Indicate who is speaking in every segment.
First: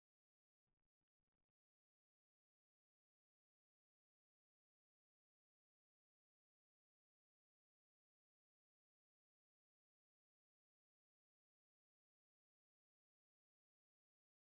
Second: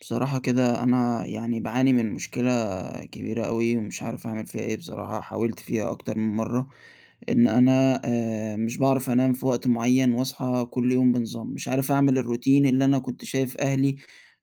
Speaker 1: بصراحة كده، أنا يعني باعاني من مشكلة كبيرة أوي، ومش عارف أعمل فيها إيه بصراحة، حاولت فيها أكتر من مرة، إن أنا آآ، مش باعرف أنام في وقت معين واصحى كل يوم بنظام، مش عارف أعمل الروتين اللي أنا كنت شايف أهلي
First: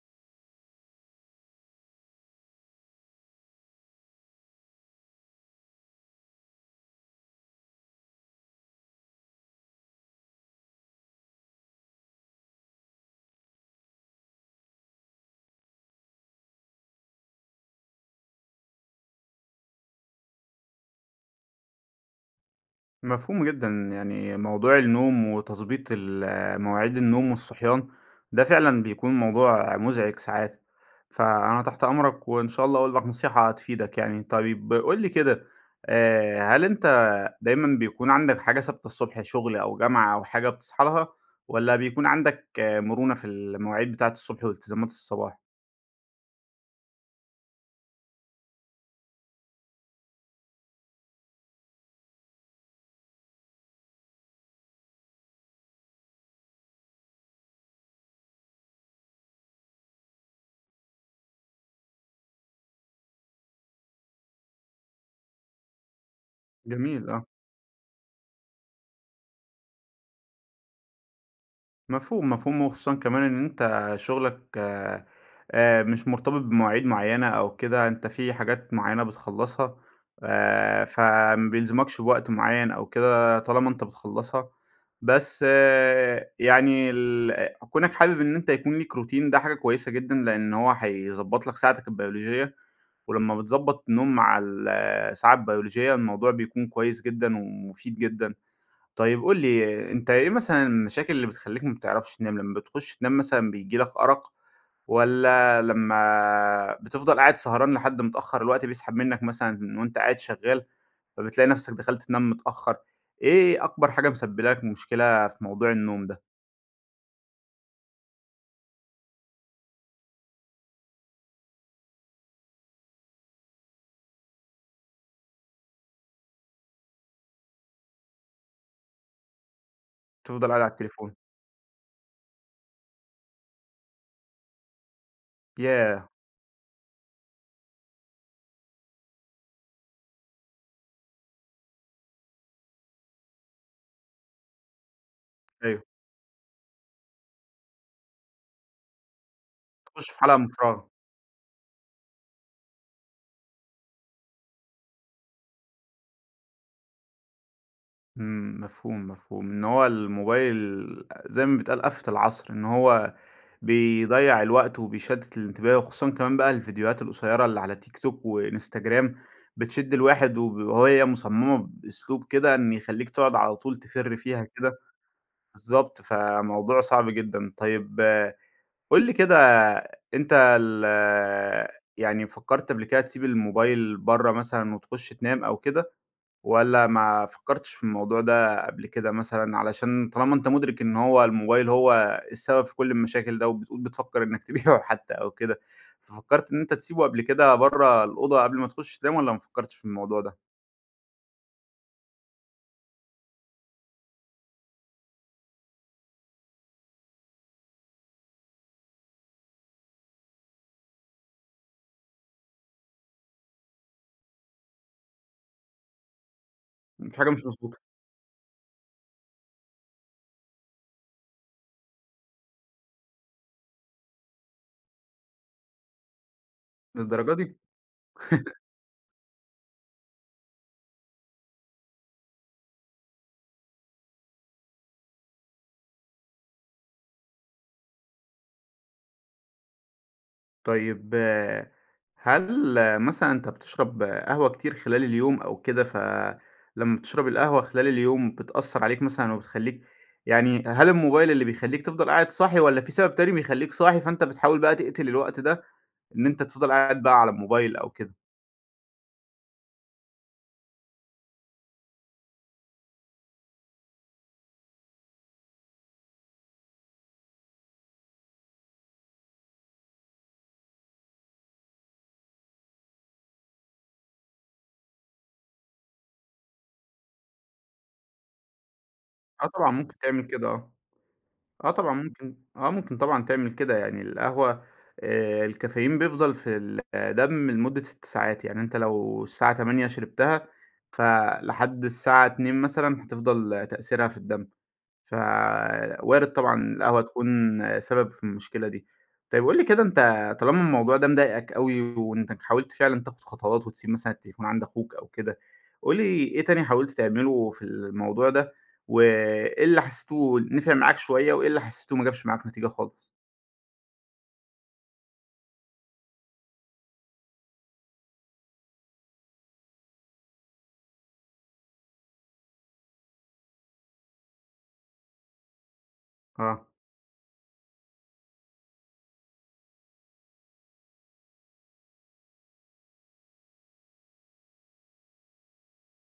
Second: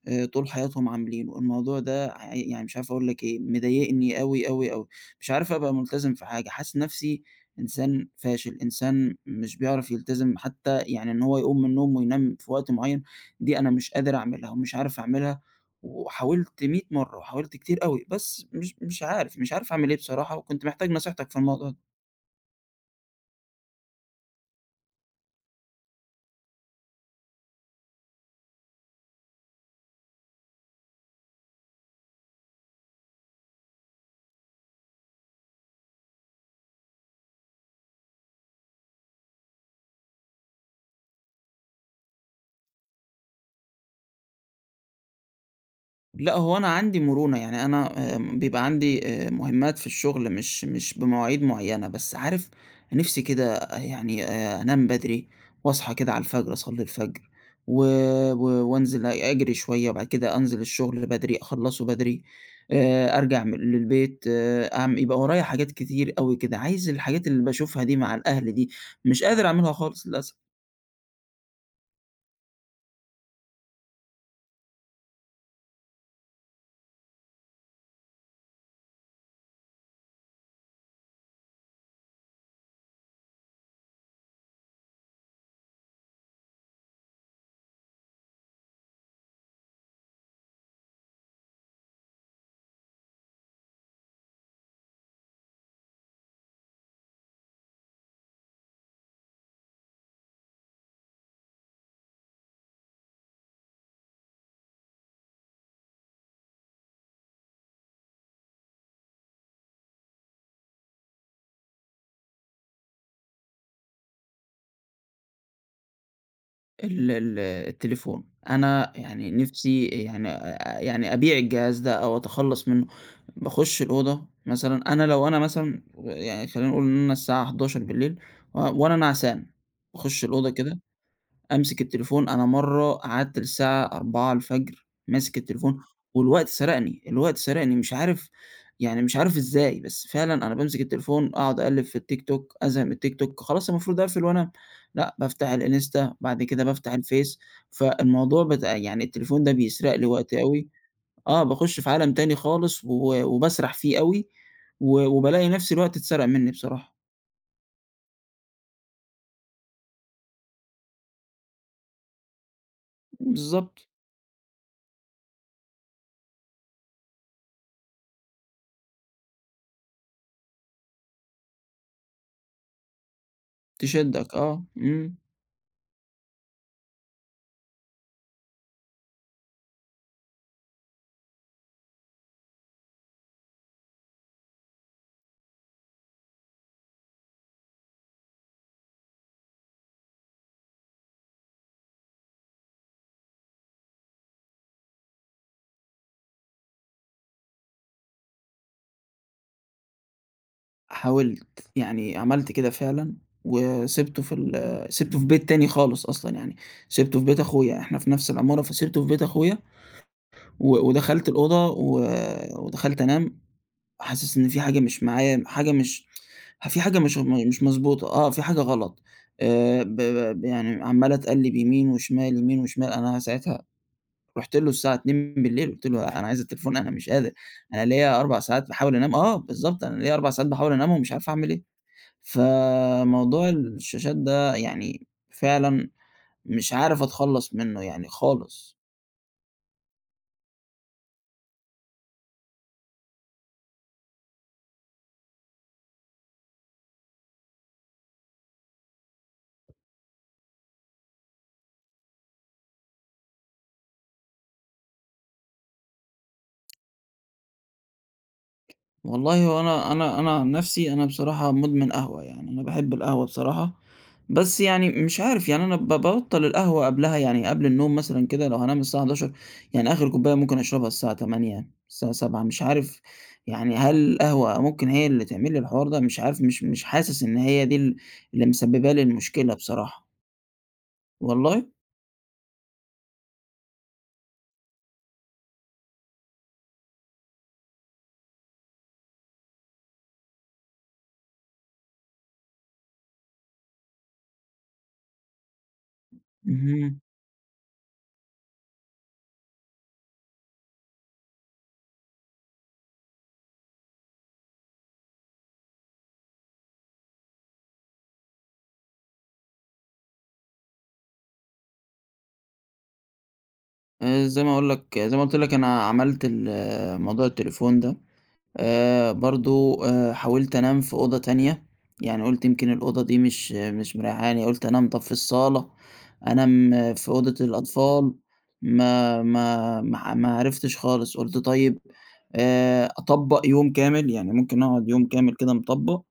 Speaker 1: آآ طول حياتهم عاملينه، الموضوع ده ع يعني مش عارف أقول لك إيه، مضايقني أوي، أوي، أوي، مش عارف أبقى ملتزم في حاجة، حاسس نفسي إنسان فاشل، إنسان مش بيعرف يلتزم حتى يعني إن هو يقوم من النوم وينام في وقت معين، دي أنا مش قادر أعملها ومش عارف أعملها، وحاولت 100 مرة، وحاولت كتير أوي، بس مش مش عارف، مش عارف أعمل إيه بصراحة، وكنت محتاج نصيحتك في الموضوع ده.
Speaker 2: مفهوم جدًا، يعني موضوع النوم وتضبيط ال مواعيد النوم والصحيان ده فعلًا بيكون موضوع مزعِج ساعات، فأنا تحت أمرك، وإن شاء الله أقول لك نصيحة هتفيدك يعني. طيب قُل لي كده آآ، هل أنت دايمًا بيكون عندك حاجة ثابتة الصبح شغل أو جامعة أو حاجة بتصحى لها، والَّا بيكون عندك مرونة في المواعيد بتاعة الصبح والتزامات الصباح؟
Speaker 1: لأ، هو أنا عندي مرونة يعني أنا آآ، بيبقى عندي آآ، مهمات في الشغل مش مش بمواعيد معينة، بس عارف نفسي كده يعني آآ، أنام بدري واصحي كده على الفجر أصلي الفجر و و وأنزل أجري شوية، وبعد كده أنزل الشغل بدري، أخلَصه بدري آآ، أرجع م للبيت آآ، أع يبقى ورايا حاجات كتير أوي كده، عايز
Speaker 2: جميل،
Speaker 1: الحاجات
Speaker 2: آه.
Speaker 1: اللي باشوفها دي مع الأهل دي، مش قادر أعملها خالص للأسف.
Speaker 2: مفهوم، مفهوم، وخُصوصًا كمان إن أنت شُغلك آآ، آآ، مش مرتبط بمواعيد معينة أو كده، أنت في حاجات معينة بتّخلصها ف فَما بيلزمكش بوقت معين أو كده طالما أنت بتّخلصها، بس يعني ال كونَك حابب إن أنت يكون ليك روتين ده حاجة كويسة جدًا لأن هو هيضبطلك ساعتك البيولوجية، ولما بتضبط النوم مع ال الساعة البيولوجية الموضوع بيكون كويس جدًا، ومُفيد جدًا. طيب قُل لي أنت إيه مثلًا المشاكل اللي بتخليك ما بتعرفش تنام؟ لما بتخش تنام مثلًا بييجي لك أرق، والّا لما بتفضل قاعد سهران لحد متأخر الوقت بيسحب منك مثلًا وأنت قاعد شغّال، فَبتلاقي نفسك دخلت تنام متأخر، إيه أكبر حاجة مُسبّبة لك مشكلة في موضوع النوم ده؟
Speaker 1: ال ال التليفون، أنا يعني نفسي يعني آآ، يعني أبيع الجهاز ده أو أتخلص منه. باخُش الأوضة مثلًا، أنا لو أنا مثلًا ويعني خلينا نقول إن أنا الساعة 23:00 و وأنا نعسان باخُش
Speaker 2: بتفضل
Speaker 1: الأوضة
Speaker 2: قاعد علي
Speaker 1: كده
Speaker 2: التليفون.
Speaker 1: أمسك التليفون، أنا مرة قعدت للساعة 4:00 ماسك التليفون،
Speaker 2: ياه!
Speaker 1: والوقت سرقني، الوقت سرقني، مش عارف يعني مش عارف إزاي، بس فعلًا أنا بامسك التليفون أقعد أقلّب في التيك توك أزهق من التيك توك خلاص المفروض أقفل وأنام، لا بافتح
Speaker 2: أيوه.
Speaker 1: الإنستا بعد كده بافتح الفيس، فالموضوع بتاع يعني التليفون ده بيسرق لي
Speaker 2: تخُش في حلقة
Speaker 1: وقتي أوي
Speaker 2: مُفرغة.
Speaker 1: آه، باخش في عالم تاني خالص و وباسرح فيه أوي و وبالاقي نفسي الوقت اتسرق مني بصراحة.
Speaker 2: امم، مفهوم، مفهوم، إن هو الموبايل زي ما بيتقال آفة العصر، إن هو
Speaker 1: بالضبط.
Speaker 2: بيضيع الوقت وبيشتت الانتباه، وخصوصًا كمان بقى الفيديوهات القصيرة اللي على تيك توك وإنستجرام بتشد الواحد، وهي مُصممة بأسلوب كده إنه يخليك تقعد على طول تفرّ
Speaker 1: تشدك
Speaker 2: فيها
Speaker 1: آه،
Speaker 2: كده.
Speaker 1: امم.
Speaker 2: بالضبط، فَموضوع صعب جدًا. طيب قل لي كده أنت ال يعني فكرت قبل كده تسيب الموبايل برا مثلًا وتخُش تنام أو كده، والّا ما فكرتش في الموضوع ده قبل كده مثلًا، علشان طالما أنت مُدرك إن هو الموبايل هو السبب في كل المشاكل ده وبتقول بتفكر إنك تبيعُه حتى أو كده، ففكرت إن أنت تسيبه قبل كده برا الأوضة قبل ما تخُش تنام والّا ما فكرتش في الموضوع ده؟
Speaker 1: حاولت، يعني عَمَلت كده فعلًا، وسِبتُه في ال سِبتُه في بيت تاني خالص أصلًا يعني، سِبتُه في بيت أخويا، إحنا في نفس العمارة فسِبتُه في بيت أخويا، و ودخلت الأوضة و ودخلت أنام، حاسس إن في حاجة مش معايا، حاجة مش في حاجة
Speaker 2: إمم،
Speaker 1: مش
Speaker 2: في حاجة مش
Speaker 1: م مش
Speaker 2: مضبوطة.
Speaker 1: مضبوطة، آه في حاجة غلط، آآ، ب ب ب ي يعني عمَّال أتقلِّب يمين وشمال يمين وشمال، أنا ساعتها رُحت له الساعة 02:00 قُلت له أنا عايز التليفون، أنا مش قادر،
Speaker 2: للدرجة دي؟
Speaker 1: أنا ليَّ 4 ساعات باحاول أنام، آه بالضبط، أنا ليَّ 4 ساعات باحاول انامهم ومش عارف أعمل إيه، فموضوع الشاشات ده يعني فعلًا مش عارف أتخلَّص منه يعني خالص.
Speaker 2: طيب، هل مثلًا أنت بتشرب قهوة كتير خلال اليوم أو كده، ف لمَّا بتشرب القهوة خلال اليوم بتأثَّر عليك مثلًا وبتخلّيك يعني هل الموبايل اللي بيخلّيك تفضل قاعد صاحي والَّا في سبب تاني بيخلّيك صاحي، فأنت بتحاول بقى تَقتِل الوقت ده إن أنت تفضل قاعد بقى على الموبايل أو كده؟
Speaker 1: والله هو أنا أنا أنا عن نَفسي أنا بصراحة مُدمن قهوة، يعني أنا باحِب القهوة بصراحة، بس يعني م مش عارف يعني أنا ب بابطَّل القهوة قبلها يعني قبل النوم مثلًا كده لو هانام الساعة 23:00 يعني آخِر كُوباية ممكن أشربها الساعة 20:00، الساعة 19:00 مش عارف يعني هل القهوة ممكن هي اللي تعمل لي الحوار ده، مش عارف مش مش حاسس إن هي دي ال اللي مسبِّبة لي
Speaker 2: آه،
Speaker 1: المشكلة
Speaker 2: طبعًا ممكن
Speaker 1: بصراحة.
Speaker 2: تعمل كده، آه،
Speaker 1: والله؟
Speaker 2: آه طبعًا ممكن، آه ممكن طبعًا تعمل كده، يعني القهوة آآ، الcaffeine بيفضَل في ال الدم لمدّة 6 ساعات، يعني أنت لو الساعة 20:00 شرِبتها فلحد الساعة 02:00 مثلًا هتفضَل تأثيرها في الدم، فوارِد طبعًا
Speaker 1: اهم.
Speaker 2: القهوة تكون سبب في المشكلة دي، طيّب قُل لي كده أنت طالما الموضوع ده مضايقك اوي وأنت حاولت فعلًا تاخد خطوات وتسيِب مثلًا التليفون عند أخوك أو كده، قُل لي إيه تاني حاولت تعملُه في الموضوع ده، وإيه اللي حَسّيتُه نَفَع معاك شوية، وإيه اللي حَسّيتُه ما جابش معاك نتيجة خالص؟
Speaker 1: آآ، زي ما أقول لك، زي ما قلت لك أنا عملت ال موضوع التليفون ده، آآ، برضو آآ، حاولت أنام في أوضة تانية، يعني قلت يمكن الأوضة دي مش مش مريحاني يعني قلت أنام طب في الصالة،
Speaker 2: آه.
Speaker 1: أنام في أوضة الأطفال، ما ما ما ما عرفتش خالص، قلت طيب آآ، أطبق يوم كامل يعني ممكن أقعد يوم كامل كده مطبق،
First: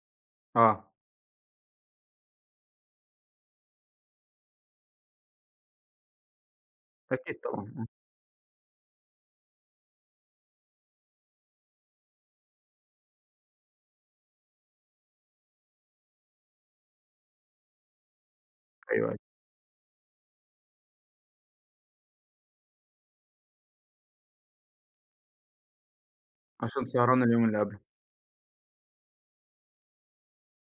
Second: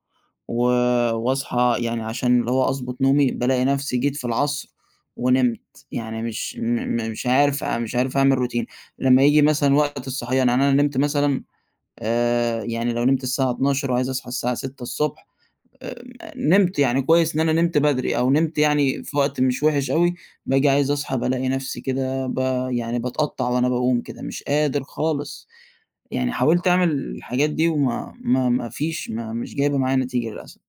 Speaker 1: و
Speaker 2: آه.
Speaker 1: وأصحى يعني عشان اللي هو أضبط نومي، بالاقي نفسي جيت في العصر ونمت، يعني مش م مش
Speaker 2: أكيد طبعًا،
Speaker 1: عارف
Speaker 2: امم.
Speaker 1: مش عارف أعمل روتين، لما ييجي مثلًا وقت الصحيان يعني أنا نمت مثلًا آآ، يعني لو نمت الساعة 00:00 وعايز أصحى الساعة 06:00 ص آآ، نمت يعني كويس إن أنا نمت بدري أو نمت يعني
Speaker 2: أيوه، أيوه.
Speaker 1: في وقت مش وحش أوي، باجي عايز أصحى بالاقي نفسي كده ب يعني باتقطع وأنا بأقوم كده، مش قادر خالص، يعني حاولت
Speaker 2: عشان
Speaker 1: أعمل
Speaker 2: سهران اليوم
Speaker 1: الحاجات
Speaker 2: اللي
Speaker 1: دي
Speaker 2: قبله.
Speaker 1: وما ما ما فيش ما مش جايبة معايا نتيجة للأسف.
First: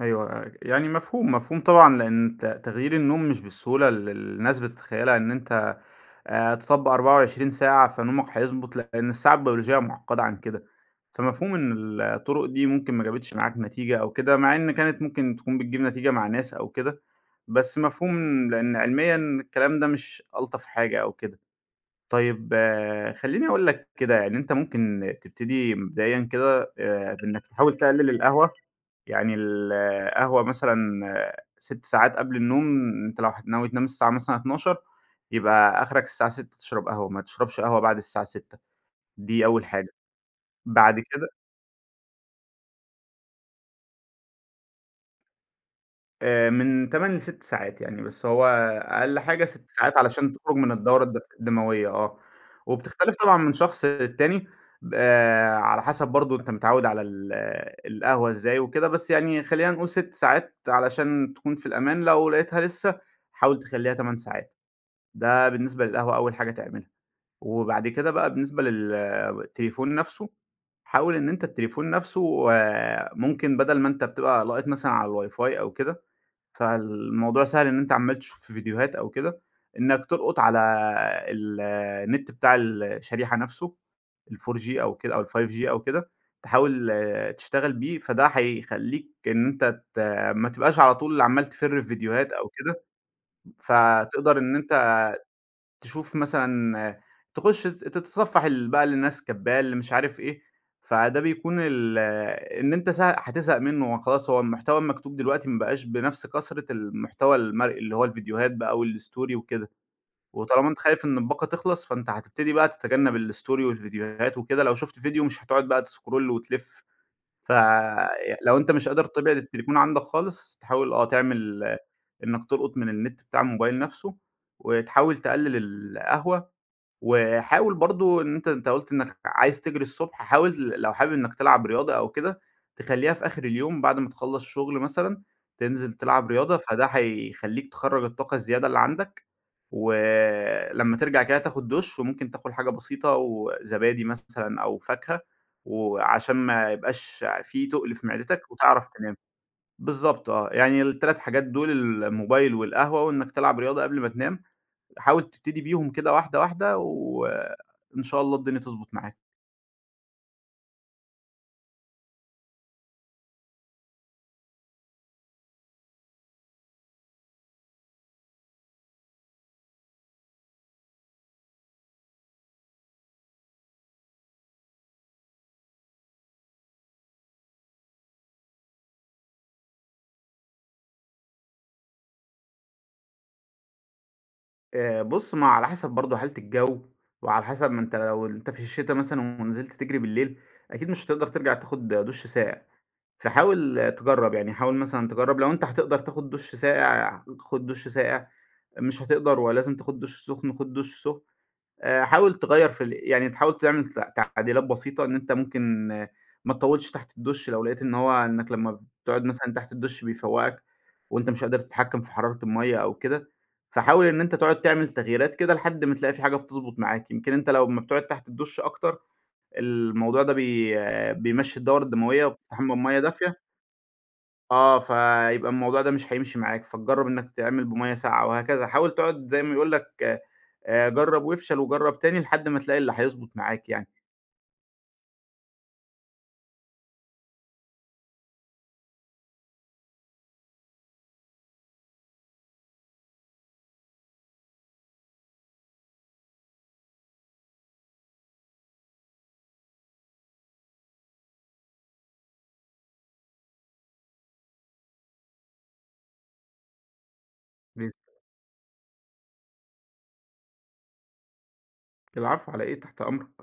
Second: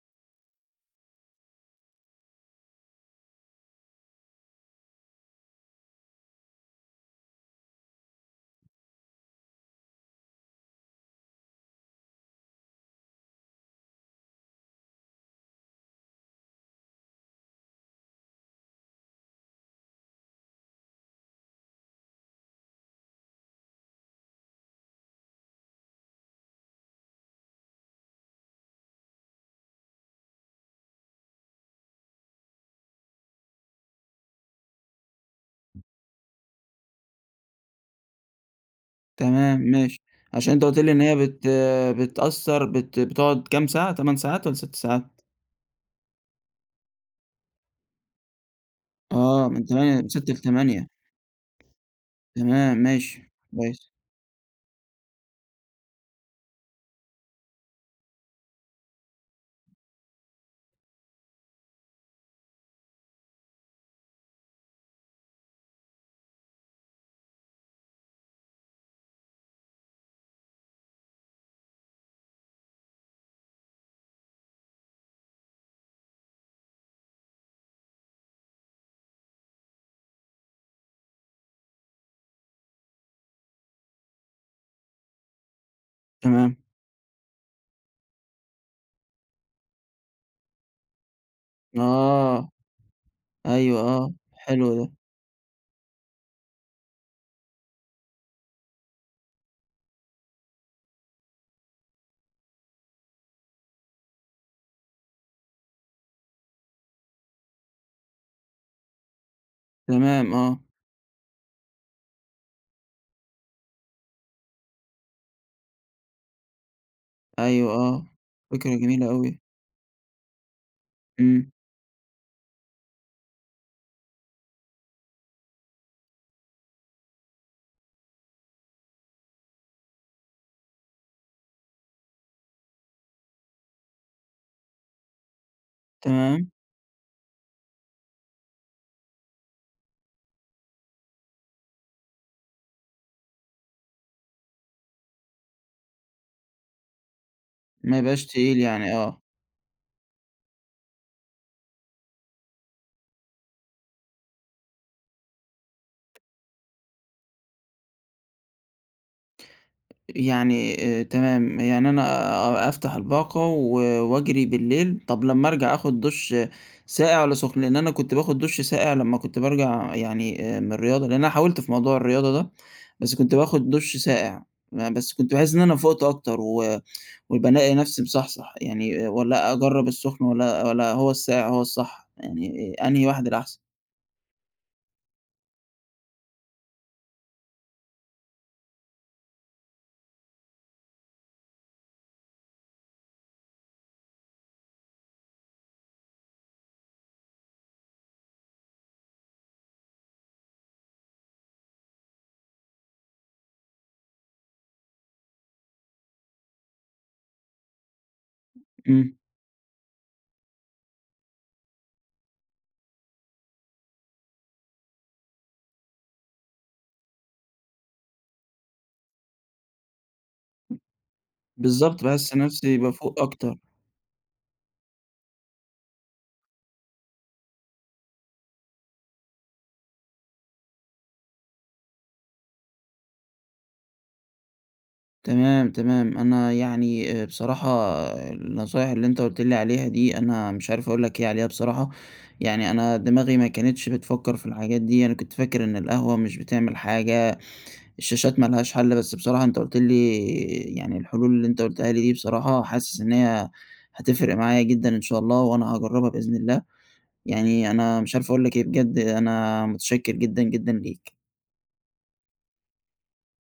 Speaker 2: أيوه ي يعني مفهوم، مفهوم طبعًا، لإن تَ تغيير النوم مش بالسهولة ال اللي الناس بتتخيلها إن أنت آآ، تطبق 24 ساعة فنومك هيضبط لإن الساعة البيولوجية معقدة عن كده، فمفهوم إن ال الطرق دي ممكن ما جابتش معاك نتيجة أو كده مع إن كانت ممكن تكون بتجيب نتيجة مع ناس أو كده، بس مفهوم لإن علميًا الكلام ده مش ألطف حاجة أو كده، طيب خليني أقول لك كده يعني، أنت ممكن تبتدي مبدئيًا كده، آآ، بإنك تحاول تقلل القهوة يعني ال القهوة مثلًا 6 ساعات قبل النوم أنت لو هت ناوي تنام الساعة مثلًا 00:00 يبقى أخرك الساعة 18:00 تشرب قهوة، ما تشربش قهوة بعد الساعة 18:00 دي
Speaker 1: تمام،
Speaker 2: أول حاجة،
Speaker 1: ماشي، عشان أنت قلت لي
Speaker 2: بعد
Speaker 1: إن هي
Speaker 2: كده
Speaker 1: بت بتأثر بت بتقعد كام ساعة؟ 8 ساعات والّا 6 ساعات؟
Speaker 2: آآ، من 8 ل 6 ساعات، يعني بس هو أقل حاجة
Speaker 1: آه من
Speaker 2: 6 ساعات
Speaker 1: تماني من 6
Speaker 2: علشان تخرج من
Speaker 1: ل8
Speaker 2: الدورة الد الدموية، آه،
Speaker 1: تمام،
Speaker 2: وبتختلف
Speaker 1: ماشي،
Speaker 2: طبعًا من شخص
Speaker 1: ماشي.
Speaker 2: للتاني، ب آآ، على حسب برضه أنت متعوّد على ال القهوة إزاي وكده، بس يعني خلينا نقول 6 ساعات علشان تكون في الأمان، لو لقيتها لسه حاول تخليها 8 ساعات، ده بالنسبة للقهوة أول حاجة تعملها، وبعد كده بقى بالنسبة لل التليفون نفسه حاول إن أنت التليفون نفسه آآ، ممكن بدل ما أنت بتبقى لاقط مثلًا على الWIFI أو كده، فالموضوع سهل إن أنت عمّال تشوف في فيديوهات أو كده، إنك تلقط على ال النت بتاع ال الشريحة نفسه ال4G أو كده أو ال5G أو كده،
Speaker 1: تمام.
Speaker 2: تحاول تشتغل بيه فده هيخليك إن أنت ت ما تبقاش على طول عمّال تفرّ في فيديوهات
Speaker 1: آه
Speaker 2: أو كده،
Speaker 1: أيوه آه،
Speaker 2: فتقدر إن
Speaker 1: حلو ده.
Speaker 2: أنت تشوف مثلًا تخُش ت تتصفح ال بقى اللي الناس كاتباه اللي مش عارف إيه فده بيكون ال إن أنت س هتزهق منه وخلاص هو المحتوى المكتوب دلوقتي ما بقاش بنفس كثرة المحتوى المرئي، اللي هو الفيديوهات بقى و الStory وكده،
Speaker 1: تمام، آه.
Speaker 2: وطالما أنت خايف إن الباقة تخلص، فأنت هتبتدي بقى تتجنب الStory والفيديوهات وكده، لو شُفت فيديو مش هتقعد بقى تسكرول وتلف،
Speaker 1: أيوه آه،
Speaker 2: فلو
Speaker 1: فكرة
Speaker 2: أنت مش قادر
Speaker 1: جميلة
Speaker 2: تبعد
Speaker 1: أوي.
Speaker 2: التليفون عندك خالص، تحاول آه
Speaker 1: امم.
Speaker 2: تعمل إنك تلقط من النت بتاع الموبايل نفسه، وتحاول تقلّل القهوة وحاول برضه إن أنت أنت قلت إنك عايز تجري الصبح حاول لو حابب إنك تلعب رياضة أو كده، تخليها في آخر اليوم بعد ما تخلّص شغل مثلًا، تنزل تلعب
Speaker 1: تمام.
Speaker 2: رياضة، فده هيخليك تخرَّج الطاقة الزيادة اللي عندك، ولمَّا ترجع كده تاخد دُش، وممكن تاكل حاجة بسيطة و زبادي مثلًا أو فاكهة، وعشان ما يبقاش في تُقل
Speaker 1: ما
Speaker 2: في
Speaker 1: يبقاش
Speaker 2: معدتك
Speaker 1: تقيل
Speaker 2: وتعرف
Speaker 1: يعني،
Speaker 2: تنام،
Speaker 1: آه.
Speaker 2: بالضبط آه، يعني ال3 حاجات دول الموبايل، والقهوة، وإنك تلعب رياضة قبل ما تنام، حاول تبتدي بيهم كده واحدة واحدة، وإن شاء الله الدنيا تضبط معاك.
Speaker 1: يعني تمام، يعني أنا أ أفتح الباقة و وأجري بالليل، طب لمّا أرجَع آخُد دُش ساقع والّا سُخن؟ لأن أنا كنت باخد دُش ساقع لمّا كنت بارجع يعني من الرياضة، لأن أنا حاولت في موضوع الرياضة ده، بس كنت باخد دُش ساقع، يعني بس كنت باحس إن أنا فُقت أكتر و وبالاقي نفْسي مصحصح يعني، والّا أجرب السُّخن؟ والّا والّا هو الساقع هو الصح؟ يعني، أنهي واحد الأحسن؟
Speaker 2: آآ، بُص، ما هو على حسب برضه حالة الجو، وعلى حسب ما أنت لو أنت في الشتا مثلًا ونزِلت تجري بالليل، أكيد مش هتقدَر ترجع تاخد دُش ساقع، فحاول تجرّب، يعني حاول مثلًا تجرّب لو أنت هتقدر تاخد دُش ساقع، خُد دُش ساقع، مش هتقدَر ولازم تاخد دُش سُخن، خُد دُش سُخن، آآ حاول تغيّر في ال يعني تحاول تعمل ت تعديلات بسيطة، إن أنت ممكن ما تطوِّلش تحت الدُّش لو لقيت إن هو، إنّك لمّا
Speaker 1: إمم.
Speaker 2: بتقعد مثلًا تحت الدُّش بيفوَّقك وأنت مش قادر تتحكِّم في حرارة المَيَّة أو كده، فحاول إن أنت تقعد تعمل تغييرات كده لحد ما تلاقي في حاجة بتضبُط معاك، يمكن أنت لو أمّا بتقعد تحت الدُّش أكتر، الموضوع ده بي بيمشّي الدورة
Speaker 1: بالضبط،
Speaker 2: الدموية
Speaker 1: باحس
Speaker 2: وبتستحمى
Speaker 1: نفسي
Speaker 2: بمَيَّة
Speaker 1: بافوق
Speaker 2: دافية
Speaker 1: أكتر.
Speaker 2: آه، فيبقى الموضوع ده مش هيمشي معاك، فتجرّب إنّك تعمل بمَيَّة ساقعة وهكذا، حاول تقعُد زي ما يقول لك، جرّب وافشل وجرّب تاني لحد ما تلاقي اللي هيضبُط معاك يعني.
Speaker 1: تمام، تمام، أنا يعني آآ بصراحة النصايح اللي أنت قُلت لي عليها دي أنا مش عارف أقول لك إيه عليها بصراحة، يعني أنا دماغي ما كانتش بتفكَّر في الحاجات دي، أنا كنت فاكر إن القهوة مش بتعمل حاجة، الشاشات ما لهاش حل، بس بصراحة أنت قُلت لي، يعني الحلول اللي أنت قُلتها لي دي بصراحة حاسس إن هي هتفرِق معايا جدًا إن شاء الله وأنا هاجرّبها بإذن الله، يعني أنا مش
Speaker 2: [unintelligible]
Speaker 1: عارف أقول لك إيه، بجد أنا متشكِّر جدًا، جدًا ليك.
Speaker 2: العفو. على إيه؟ تحت أمرك.